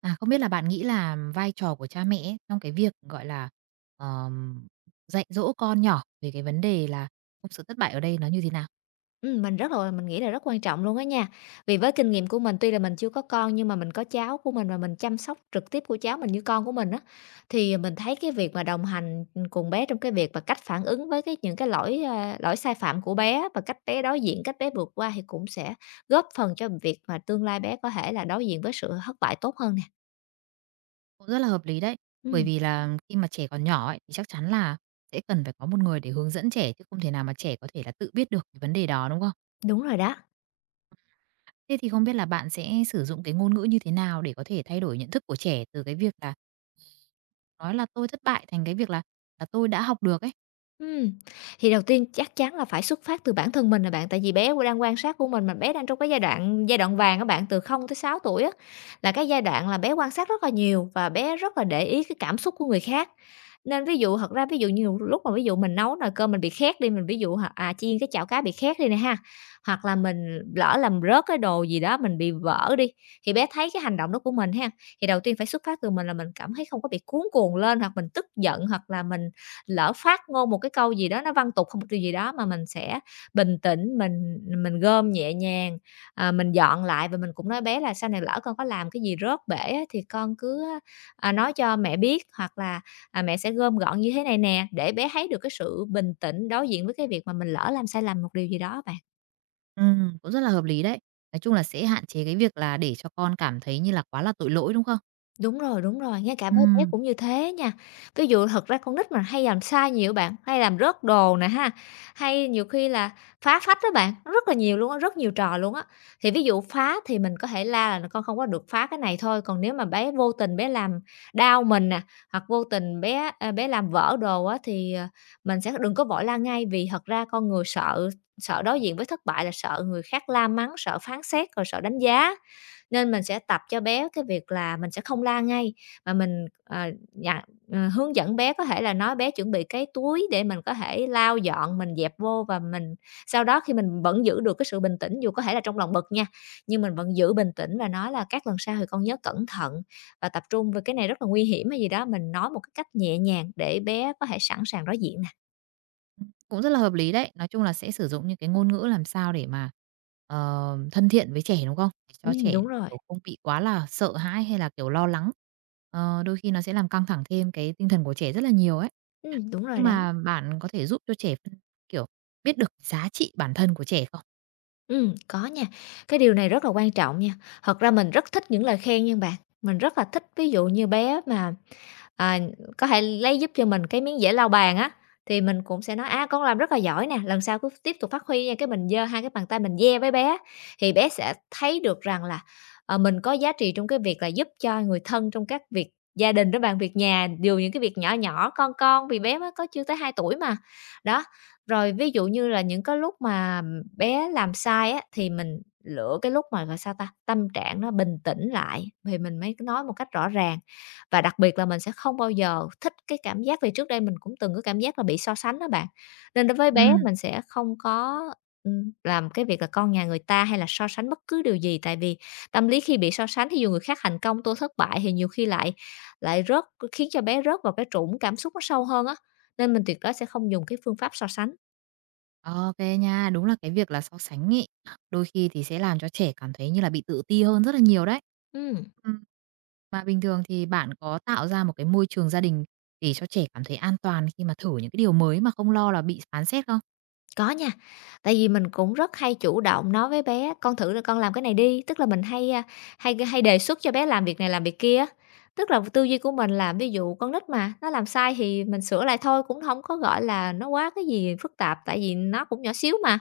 À, không biết là bạn nghĩ là vai trò của cha mẹ ấy, trong cái việc, gọi là, ờm, dạy dỗ con nhỏ về cái vấn đề là không sự thất bại ở đây nó như thế nào? Mình nghĩ là rất quan trọng luôn á nha. Vì với kinh nghiệm của mình, tuy là mình chưa có con nhưng mà mình có cháu của mình và mình chăm sóc trực tiếp của cháu mình như con của mình á, thì mình thấy cái việc mà đồng hành, cùng bé trong cái việc và cách phản ứng với những cái lỗi sai phạm của bé và cách bé đối diện, cách bé vượt qua thì cũng sẽ góp phần cho việc mà tương lai bé có thể là đối diện với sự thất bại tốt hơn nè. Cũng rất là hợp lý đấy, bởi Ừm, vì là khi mà trẻ còn nhỏ ấy, thì chắc chắn là sẽ cần phải có một người để hướng dẫn trẻ, chứ không thể nào mà trẻ có thể là tự biết được cái vấn đề đó, đúng không? Đúng rồi đó. Thế thì không biết là bạn sẽ sử dụng cái ngôn ngữ như thế nào để có thể thay đổi nhận thức của trẻ từ cái việc là nói là "tôi thất bại" thành cái việc là "tôi đã học được" ấy? Ừm, thì đầu tiên chắc chắn là phải xuất phát từ bản thân mình nè bạn, tại vì bé đang quan sát của mình mà bé đang trong cái giai đoạn vàng các bạn, từ không tới 6 tuổi á, là cái giai đoạn là bé quan sát rất là nhiều và bé rất là để ý cái cảm xúc của người khác. Nên ví dụ thật ra ví dụ như lúc mà ví dụ mình nấu nồi cơm mình bị khét đi, mình ví dụ chiên cái chảo cá bị khét đi nè ha, hoặc là mình lỡ làm rớt cái đồ gì đó mình bị vỡ đi, thì bé thấy cái hành động đó của mình ha, thì đầu tiên phải xuất phát từ mình là mình cảm thấy không có bị cuống cuồng lên hoặc mình tức giận hoặc là mình lỡ phát ngôn một cái câu gì đó nó văn tục không một điều gì đó mà mình sẽ bình tĩnh, mình gom nhẹ nhàng, mình dọn lại và mình cũng nói bé là "Sau này lỡ con có làm cái gì rớt bể á, thì con cứ, nói cho mẹ biết hoặc là, mẹ sẽ gom gọn như thế này nè." Để bé thấy được cái sự bình tĩnh đối diện với cái việc mà mình lỡ làm sai lầm một điều gì đó bạn. Cũng rất là hợp lý đấy. Nói chung là sẽ hạn chế cái việc là để cho con cảm thấy như là quá là tội lỗi, đúng không? Đúng rồi, ngay cả với bé Ừm, cũng như thế nha. Ví dụ thật ra con nít mà hay làm sai nhiều bạn, hay làm rớt đồ nè ha, hay nhiều khi là phá phách đó bạn, nó rất là nhiều luôn á, rất nhiều trò luôn á. Thì ví dụ phá thì mình có thể la là "Con không có được phá cái này" thôi, còn nếu mà bé vô tình bé làm đau mình nè, hoặc vô tình bé làm vỡ đồ á thì, mình sẽ đừng có vội la ngay, vì thật ra con người sợ sợ đối diện với thất bại là sợ người khác la mắng, sợ phán xét, rồi sợ đánh giá. Nên mình sẽ tập cho bé cái việc là mình sẽ không la ngay, mà mình, dặn hướng dẫn bé có thể là nói bé chuẩn bị cái túi để mình có thể lau dọn, mình dẹp vô và mình sau đó khi mình vẫn giữ được cái sự bình tĩnh, dù có thể là trong lòng bực nha, nhưng mình vẫn giữ bình tĩnh và nói là "Các lần sau thì con nhớ cẩn thận và tập trung về cái này rất là nguy hiểm" hay gì đó, mình nói một cái cách nhẹ nhàng để bé có thể sẵn sàng đối diện nè. cũng rất là hợp lý đấy. Nói chung là sẽ sử dụng những cái ngôn ngữ làm sao để mà, ờ, thân thiện với trẻ, đúng không? Để cho trẻ, Đúng rồi, kiểu, không bị quá là sợ hãi hay là, kiểu, lo lắng. Ờ, đôi khi nó sẽ làm căng thẳng thêm cái tinh thần của trẻ rất là nhiều ấy. Đúng rồi Nhưng đó. mà bạn có thể giúp cho trẻ phân kiểu, biết được giá trị bản thân của trẻ không? Có nha, cái điều này rất là quan trọng nha. Thật ra mình rất thích những lời khen nha bạn, mình rất là thích ví dụ như bé mà à, có thể lấy giúp cho mình cái miếng dễ lau bàn á, thì mình cũng sẽ nói: "A, con làm rất là giỏi nè, lần sau cứ tiếp tục phát huy nha." Cái mình giơ hai cái bàn tay mình "Yeah" với bé, thì bé sẽ thấy được rằng là, mình có giá trị trong cái việc là giúp cho người thân trong các việc gia đình đó bạn, việc nhà, dù những cái việc nhỏ nhỏ, con, vì bé mới có chưa tới 2 tuổi mà. Đó, rồi ví dụ như là những cái lúc mà bé làm sai á, thì mình lựa cái lúc mà, gọi sao ta, tâm trạng nó bình tĩnh lại thì mình mới nói một cách rõ ràng. Và đặc biệt là mình sẽ không bao giờ thích cái cảm giác vì trước đây mình cũng từng có cảm giác là bị so sánh đó bạn. Nên đối với bé mình sẽ không có, làm cái việc là con nhà người ta hay là so sánh bất cứ điều gì, tại vì tâm lý khi bị so sánh, thí dụ người khác thành công, tôi thất bại thì nhiều khi lại lại rớt khiến cho bé rớt vào cái trũng cảm xúc nó sâu hơn á, nên mình tuyệt đối sẽ không dùng cái phương pháp so sánh. OK nha, đúng là cái việc là so sánh ấy, đôi khi thì sẽ làm cho trẻ cảm thấy như là bị tự ti hơn rất là nhiều đấy. Ừm. Ừm. Mà bình thường thì bạn có tạo ra một cái môi trường gia đình để cho trẻ cảm thấy an toàn khi mà thử những cái điều mới mà không lo là bị phán xét không? Có nha, tại vì mình cũng rất hay chủ động nói với bé: "Con thử là con làm cái này đi." Tức là mình hay, a, hay hay đề xuất cho bé làm việc này, làm việc kia á. Tức là tư duy của mình là ví dụ con nít mà, nó làm sai thì mình sửa lại thôi, cũng không có, gọi là, nó quá cái gì phức tạp, tại vì nó cũng nhỏ xíu mà.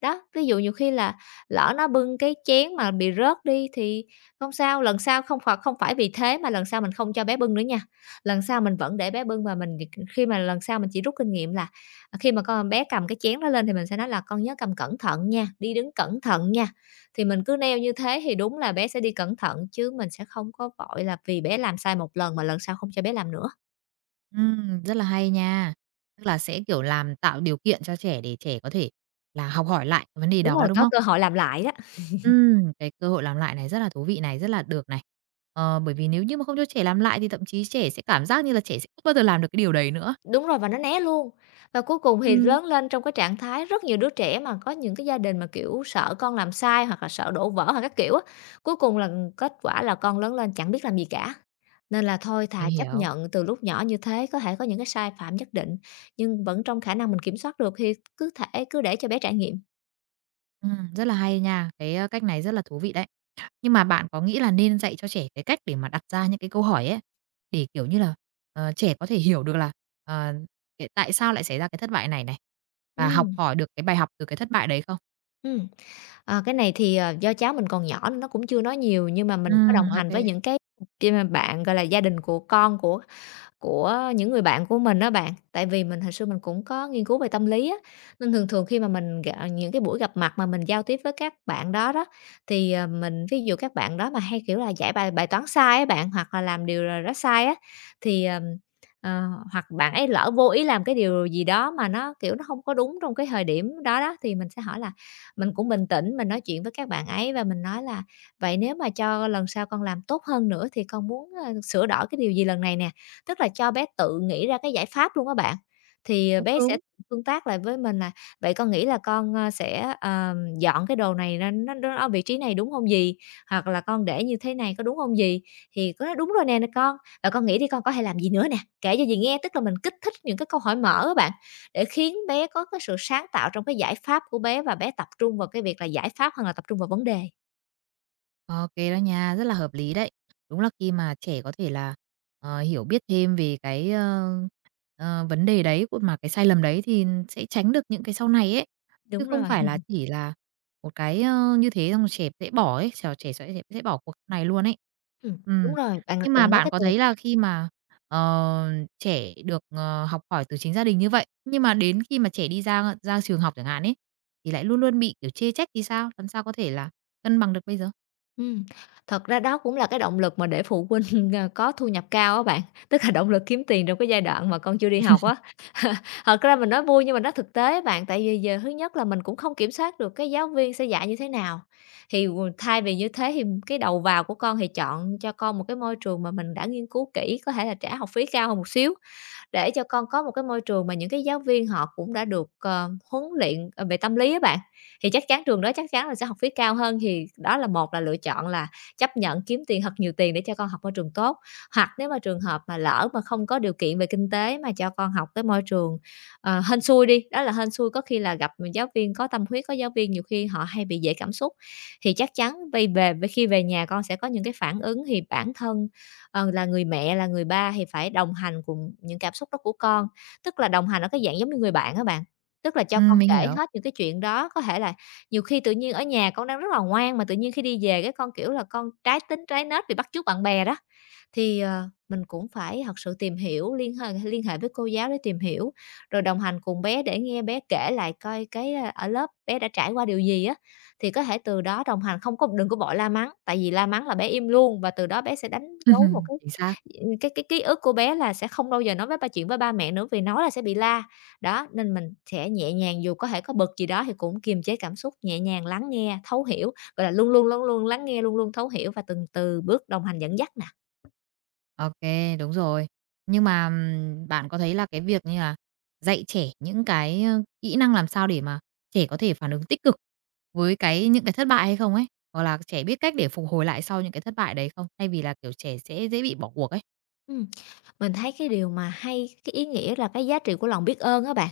Đó, ví dụ nhiều khi là lỡ nó bưng cái chén mà bị rớt đi thì không sao, lần sau không phải vì thế mà lần sau mình không cho bé bưng nữa nha. Lần sau mình vẫn để bé bưng và mình khi mà lần sau mình chỉ rút kinh nghiệm là à, khi mà con bé cầm cái chén đó lên thì mình sẽ nói là "Con nhớ cầm cẩn thận nha, đi đứng cẩn thận nha." Thì mình cứ neo như thế thì đúng là bé sẽ đi cẩn thận chứ mình sẽ không có vội là vì bé làm sai một lần mà lần sau không cho bé làm nữa. Rất là hay nha. Tức là sẽ, kiểu, làm tạo điều kiện cho trẻ để trẻ có thể là học hỏi lại cái vấn đề Đúng đó, rồi, đúng có không? cơ hội làm lại đó. Cái cơ hội làm lại này rất là thú vị này, rất là được này. Ờ, bởi vì nếu như mà không cho trẻ làm lại thì thậm chí trẻ sẽ cảm giác như là trẻ sẽ không bao giờ làm được cái điều đấy nữa. Đúng rồi, và nó né luôn. Và cuối cùng thì Ừm. lớn lên trong cái trạng thái rất nhiều đứa trẻ mà có những cái gia đình mà, kiểu, sợ con làm sai hoặc là sợ đổ vỡ hoặc các kiểu á, cuối cùng là kết quả là con lớn lên chẳng biết làm gì cả. Nên là thôi Mình thà chấp hiểu. nhận từ lúc nhỏ như thế, có thể có những cái sai phạm nhất định, nhưng vẫn trong khả năng mình kiểm soát được thì cứ thể cứ để cho bé trải nghiệm. Rất là hay nha, cái, ơ, cách này rất là thú vị đấy. Nhưng mà bạn có nghĩ là nên dạy cho trẻ cái cách để mà đặt ra những cái câu hỏi ấy, để, kiểu như là, ờ, trẻ có thể hiểu được là, ờ, cái tại sao lại xảy ra cái thất bại này này, Ừ và học hỏi được cái bài học từ cái thất bại đấy không? ừ ờ, cái này thì, do cháu mình còn nhỏ nên nó cũng chưa nói nhiều, nhưng mà mình Ừ, có đồng ok, hành với những cái kia mà bạn, gọi là, gia đình của con của những người bạn của mình đó bạn. Tại vì mình hồi xưa mình cũng có nghiên cứu về tâm lý á, nên thường thường khi mà mình gạ những cái buổi gặp mặt mà mình giao tiếp với các bạn đó đó, thì, mình ví dụ các bạn đó mà hay, kiểu là, giải bài bài toán sai á bạn, hoặc là làm điều nào đó sai á, thì, ờ, hoặc bạn ấy lỡ vô ý làm cái điều gì đó mà nó, kiểu, nó không có đúng trong cái thời điểm đó đó, thì mình sẽ hỏi là mình cũng bình tĩnh, mình nói chuyện với các bạn ấy và mình nói là "Vậy nếu mà cho lần sau con làm tốt hơn nữa thì con muốn, sửa đổi cái điều gì lần này nè?" Tức là cho bé tự nghĩ ra cái giải pháp luôn á bạn. Thì, cũng bé sẽ đúng. tương tác lại với mình là "Vậy con nghĩ là con, sẽ, dọn cái đồ này ra nó ở vị trí này đúng không gì Hoặc là "Con để như thế này có đúng không gì Thì có nói: "Đúng rồi nè nè con, và con nghĩ đi con có thể làm gì nữa nè, kể cho dì nghe." Tức là mình kích thích những cái câu hỏi mở á bạn, để khiến bé có cái sự sáng tạo trong cái giải pháp của bé và bé tập trung vào cái việc là giải pháp hơn là tập trung vào vấn đề. OK đó nha, rất là hợp lý đấy. Đúng là khi mà trẻ có thể là, ờ, hiểu biết thêm về cái, ơ, ờ, vấn đề đấy của mà cái sai lầm đấy thì sẽ tránh được những cái sau này ấy, chứ Đúng không rồi, phải là chỉ là một cái, ơ, như thế xong trẻ sẽ bỏ ấy, trẻ trẻ sẽ bỏ cuộc này luôn ấy. Đúng Ừm, rồi, bạn nhưng mà bạn nói cái. bạn có thấy là khi mà, ờ, trẻ được, ờ, học hỏi từ chính gia đình như vậy, nhưng mà đến khi mà trẻ đi ra ra trường học chẳng hạn ấy, thì lại luôn luôn bị, kiểu, chê trách thì sao? Làm sao có thể là cân bằng được bây giờ? Ừm, Thật ra đó cũng là cái động lực mà để phụ huynh, có thu nhập cao á bạn, tức là động lực kiếm tiền trong cái giai đoạn mà con chưa đi học á. Thật ra mình nói vui nhưng mà nó thực tế bạn, tại vì giờ thứ nhất là mình cũng không kiểm soát được cái giáo viên sẽ dạy như thế nào, thì thay vì như thế thì cái đầu vào của con thì chọn cho con một cái môi trường mà mình đã nghiên cứu kỹ, có thể là trả học phí cao hơn một xíu, để cho con có một cái môi trường mà những cái giáo viên họ cũng đã được, huấn luyện, về tâm lý á bạn, thì chắc chắn trường đó chắc chắn là sẽ học phí cao hơn. Thì đó là một là lựa chọn là chấp nhận kiếm tiền thật nhiều tiền để cho con học môi trường tốt, hoặc nếu mà trường hợp mà lỡ mà không có điều kiện về kinh tế mà cho con học cái môi trường, hên xui đi, đó là hên xui có khi là gặp giáo viên có tâm huyết, có giáo viên nhiều khi họ hay bị dễ cảm xúc, thì chắc chắn về về khi về nhà con sẽ có những cái phản ứng thì bản thân là người mẹ, là người ba thì phải đồng hành cùng những cảm xúc đó của con, tức là đồng hành ở cái dạng giống như người bạn á bạn. Tức là cho con Mình kể hiểu. hết những cái chuyện đó, có thể là nhiều khi tự nhiên ở nhà con đang rất là ngoan mà tự nhiên khi đi về cái con, kiểu là, con trái tính trái nết bị bắt chước bạn bè đó, thì, mình cũng phải thật sự tìm hiểu, liên hệ với cô giáo để tìm hiểu, rồi đồng hành cùng bé để nghe bé kể lại coi cái, a, ở lớp bé đã trải qua điều gì á. Thì có thể từ đó đồng hành, không có đừng có vội la mắng, tại vì la mắng là bé im luôn và từ đó bé sẽ đánh dấu một cái Chính xác. cái ký ức của bé là sẽ không bao giờ nói với ba chuyện với ba mẹ nữa vì nói là sẽ bị la. Đó, nên mình sẽ nhẹ nhàng dù có thể có bực gì đó thì cũng kiềm chế cảm xúc, nhẹ nhàng lắng nghe, thấu hiểu, gọi là, luôn luôn, luôn luôn lắng nghe, luôn luôn thấu hiểu và từng bước đồng hành dẫn dắt nè. OK, đúng rồi. Nhưng mà, bạn có thấy là cái việc như là dạy trẻ những cái, ơ, kỹ năng làm sao để mà trẻ có thể phản ứng tích cực với cái những cái thất bại hay không ấy? Hoặc là trẻ biết cách để phục hồi lại sau những cái thất bại đấy không? Thay vì là, kiểu, trẻ sẽ dễ bị bỏ cuộc ấy. Ừm, mình thấy cái điều mà hay, cái ý nghĩa là cái giá trị của lòng biết ơn á bạn.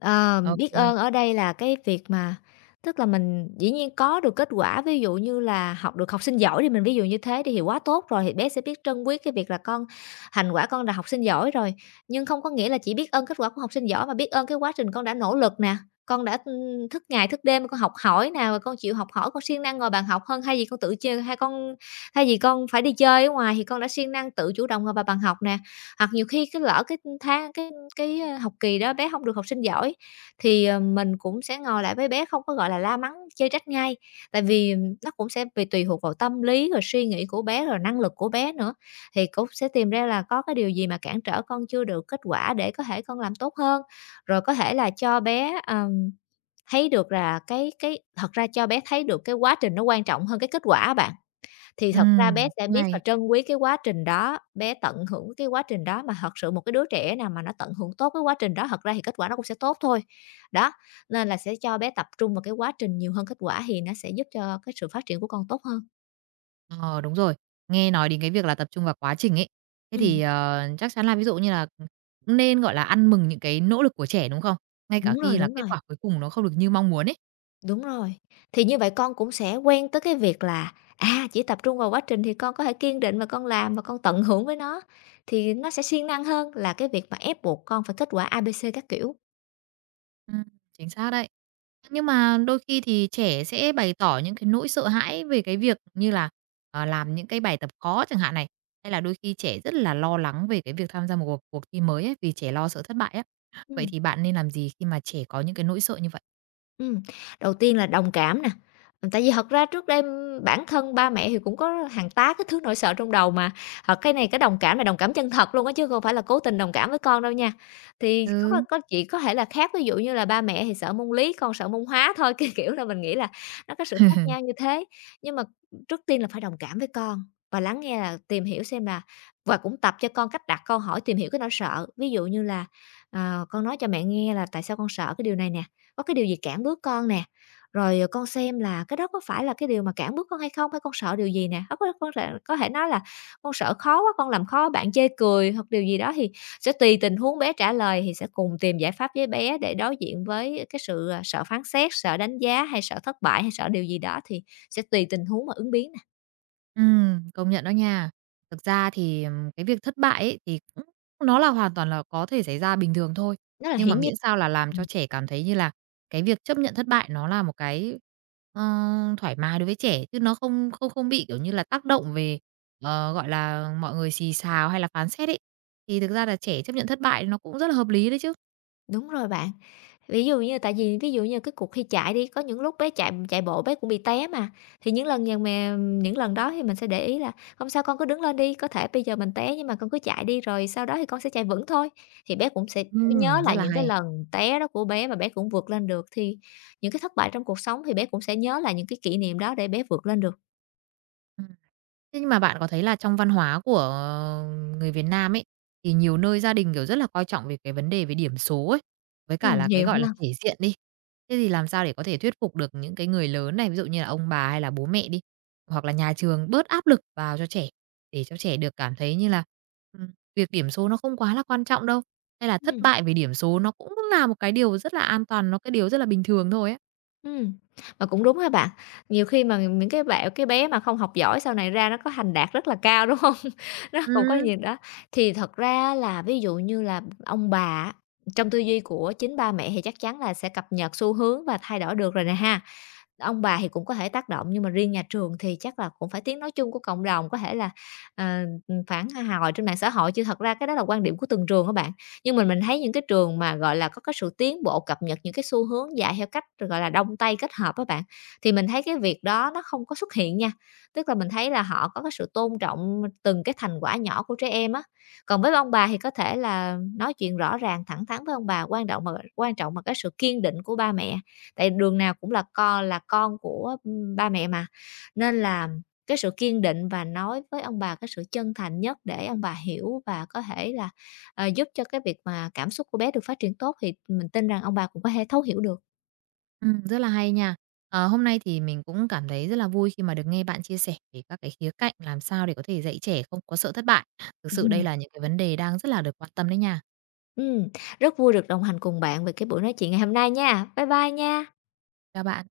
Ờ, OK biết kê. ơn ở đây là cái việc mà tức là mình dĩ nhiên có được kết quả, ví dụ như là học được học sinh giỏi thì mình ví dụ như thế đi thì hiệu quá tốt rồi, thì bé sẽ biết trân quý cái việc là con thành quả con là học sinh giỏi rồi. Nhưng không có nghĩa là chỉ biết ơn kết quả của học sinh giỏi mà biết ơn cái quá trình con đã nỗ lực nè, con đã, thức ngày thức đêm con học hỏi nè, và con chịu học hỏi, con siêng năng ngồi bàn học hơn thay vì con tự chơi hay con thay vì con phải đi chơi ở ngoài thì con đã siêng năng tự chủ động ngồi vào bàn học nè. Hoặc nhiều khi cái lỡ cái tháng học kỳ đó bé không được học sinh giỏi thì, mình cũng sẽ ngồi lại với bé, không có, gọi là, la mắng, chê trách ngay. Tại vì nó cũng sẽ bị tùy thuộc vào tâm lý, rồi suy nghĩ của bé, rồi năng lực của bé nữa, thì cũng sẽ tìm ra là có cái điều gì mà cản trở con chưa được kết quả để có thể con làm tốt hơn. Rồi có thể là cho bé, thấy được là cái thật ra cho bé thấy được cái quá trình nó quan trọng hơn cái kết quả bạn. Thì thật ra bé Cũng sẽ biết là hay. trân quý cái quá trình đó, bé tận hưởng cái quá trình đó, mà thật sự một cái đứa trẻ nào mà nó tận hưởng tốt cái quá trình đó, thật ra thì kết quả nó cũng sẽ tốt thôi. Đó, nên là sẽ cho bé tập trung vào cái quá trình nhiều hơn kết quả thì nó sẽ giúp cho cái sự phát triển của con tốt hơn. Ờ, đúng rồi. Nghe nói đến cái việc là tập trung vào quá trình ấy, thế thì, Ừm, ờ, chắc chắn là ví dụ như là, nên, gọi là, ăn mừng những cái nỗ lực của trẻ, đúng không? Ngay cả đúng rồi, khi là đúng kết rồi, quả cuối cùng nó không được như mong muốn ấy. đúng rồi. Thì như vậy con cũng sẽ quen tới cái việc là, à, chỉ tập trung vào quá trình thì con có thể kiên định và con làm và con tận hưởng với nó, thì nó sẽ siêng năng hơn là cái việc mà ép buộc con phải kết quả A, B, C các kiểu. Ừm, chính xác đấy. Nhưng mà đôi khi thì trẻ sẽ bày tỏ những cái nỗi sợ hãi về cái việc như là, ờ, làm những cái bài tập khó chẳng hạn này, hay là đôi khi trẻ rất là lo lắng về cái việc tham gia một cuộc cuộc thi mới ấy, vì trẻ lo sợ thất bại á. Vậy Ừm. thì bạn nên làm gì khi mà trẻ có những cái nỗi sợ như vậy? Ừm, đầu tiên là đồng cảm nè, tại vì thật ra trước đây, bản thân ba mẹ thì cũng có hàng tá cái thứ nỗi sợ trong đầu mà, cái này cái đồng cảm là đồng cảm chân thật luôn á, chứ không phải là cố tình đồng cảm với con đâu nha. Thì có có Ừ. có chỉ có thể là khác, ví dụ như là ba mẹ thì sợ môn lý, con sợ môn hóa thôi, cái kiểu là mình nghĩ là nó có sự khác nhau như thế. Nhưng mà trước tiên là phải đồng cảm với con và lắng nghe là tìm hiểu xem là và cũng tập cho con cách đặt câu hỏi tìm hiểu cái nỗi sợ. Ví dụ như là, con nói cho mẹ nghe là "Tại sao con sợ cái điều này nè?" Có cái điều gì cản bước con nè, rồi, con xem là cái đó có phải là cái điều mà cản bước con hay không? Hay con sợ điều gì nè? Hông có con sợ có thể nói là "Con sợ khó quá, con làm khó bạn chê cười" hoặc điều gì đó thì sẽ tùy tình huống bé trả lời thì sẽ cùng tìm giải pháp với bé để đối diện với cái sự, à, sợ phán xét, sợ đánh giá hay sợ thất bại hay sợ điều gì đó thì sẽ tùy tình huống mà ứng biến nè, công nhận đó nha. Thực ra thì, cái việc thất bại ấy thì cũng nó là hoàn toàn là có thể xảy ra bình thường thôi, nó là nhưng mà hiển nhiên. miễn sao là làm cho Ừm, trẻ cảm thấy như là cái việc chấp nhận thất bại nó là một cái, ờ, thoải mái đối với trẻ, chứ nó không không không bị, kiểu như là, tác động về, ờ, gọi là, mọi người xì xào hay là phán xét ấy. Thì thực ra là trẻ chấp nhận thất bại nó cũng rất là hợp lý đấy chứ. đúng rồi bạn. Ví dụ như tại vì ví dụ như cái cuộc thi chạy đi, có những lúc bé chạy chạy bộ bé cũng bị té mà, thì những lần dằn mà những lần đó thì mình sẽ để ý là "Không sao con cứ đứng lên đi, có thể bây giờ mình té nhưng mà con cứ chạy đi rồi sau đó thì con sẽ chạy vững thôi." Thì bé cũng sẽ nhớ Rất lại là những cái hay. lần té đó của bé và bé cũng vượt lên được, thì những cái thất bại trong cuộc sống thì bé cũng sẽ nhớ lại những cái kỷ niệm đó để bé vượt lên được. Ừm. Thế nhưng mà bạn có thấy là trong văn hóa của ờ, người Việt Nam ấy, thì nhiều nơi gia đình, kiểu, rất là coi trọng về cái vấn đề về điểm số ấy, với cả là cái, Nhiều hơn. gọi là, thể diện đi. Thế thì làm sao để có thể thuyết phục được những cái người lớn này, ví dụ như là ông bà hay là bố mẹ đi, hoặc là nhà trường bớt áp lực vào cho trẻ, để cho trẻ được cảm thấy như là, ừm, việc điểm số nó không quá là quan trọng đâu, hay là thất Ừm. bại về điểm số nó cũng là một cái điều rất là an toàn, nó cái điều rất là bình thường thôi á? Ừm, mà cũng đúng ha bạn. Nhiều khi mà những cái bạn cái bé mà không học giỏi sau này ra nó có thành đạt rất là cao, đúng hông? Nó cũng có Ừm. nhiều đó. Thì thật ra là ví dụ như là ông bà á, trong tư duy của chính ba mẹ thì chắc chắn là sẽ cập nhật xu hướng và thay đổi được rồi nè ha. Ông bà thì cũng có thể tác động, nhưng mà riêng nhà trường thì chắc là cũng phải tiếng nói chung của cộng đồng, có thể là, ờ, phản hồi trên mạng xã hội, chứ thật ra cái đó là quan điểm của từng trường các bạn. Nhưng mình thấy những cái trường mà, gọi là, có cái sự tiến bộ cập nhật những cái xu hướng dạy theo cách, gọi là, đông tây kết hợp các bạn, thì mình thấy cái việc đó nó không có xuất hiện nha. Tức là mình thấy là họ có cái sự tôn trọng từng cái thành quả nhỏ của trẻ em á. Còn với ông bà thì có thể là nói chuyện rõ ràng, thẳng thắn với ông bà, quan trọng mà quan trọng là cái sự kiên định của ba mẹ tại đường nào cũng là con của, ba mẹ mà. Nên là cái sự kiên định và nói với ông bà cái sự chân thành nhất để ông bà hiểu và có thể là, giúp cho cái việc mà cảm xúc của bé được phát triển tốt thì mình tin rằng ông bà cũng có thể thấu hiểu được. Rất là hay nha. Ờ, hôm nay thì mình cũng cảm thấy rất là vui khi mà được nghe bạn chia sẻ về các cái khía cạnh làm sao để có thể dạy trẻ không có sợ thất bại. Thực sự đây là những cái vấn đề đang rất là được quan tâm đấy nha. Ừm, rất vui được đồng hành cùng bạn về cái buổi nói chuyện ngày hôm nay nha. Bye bye nha. Các bạn.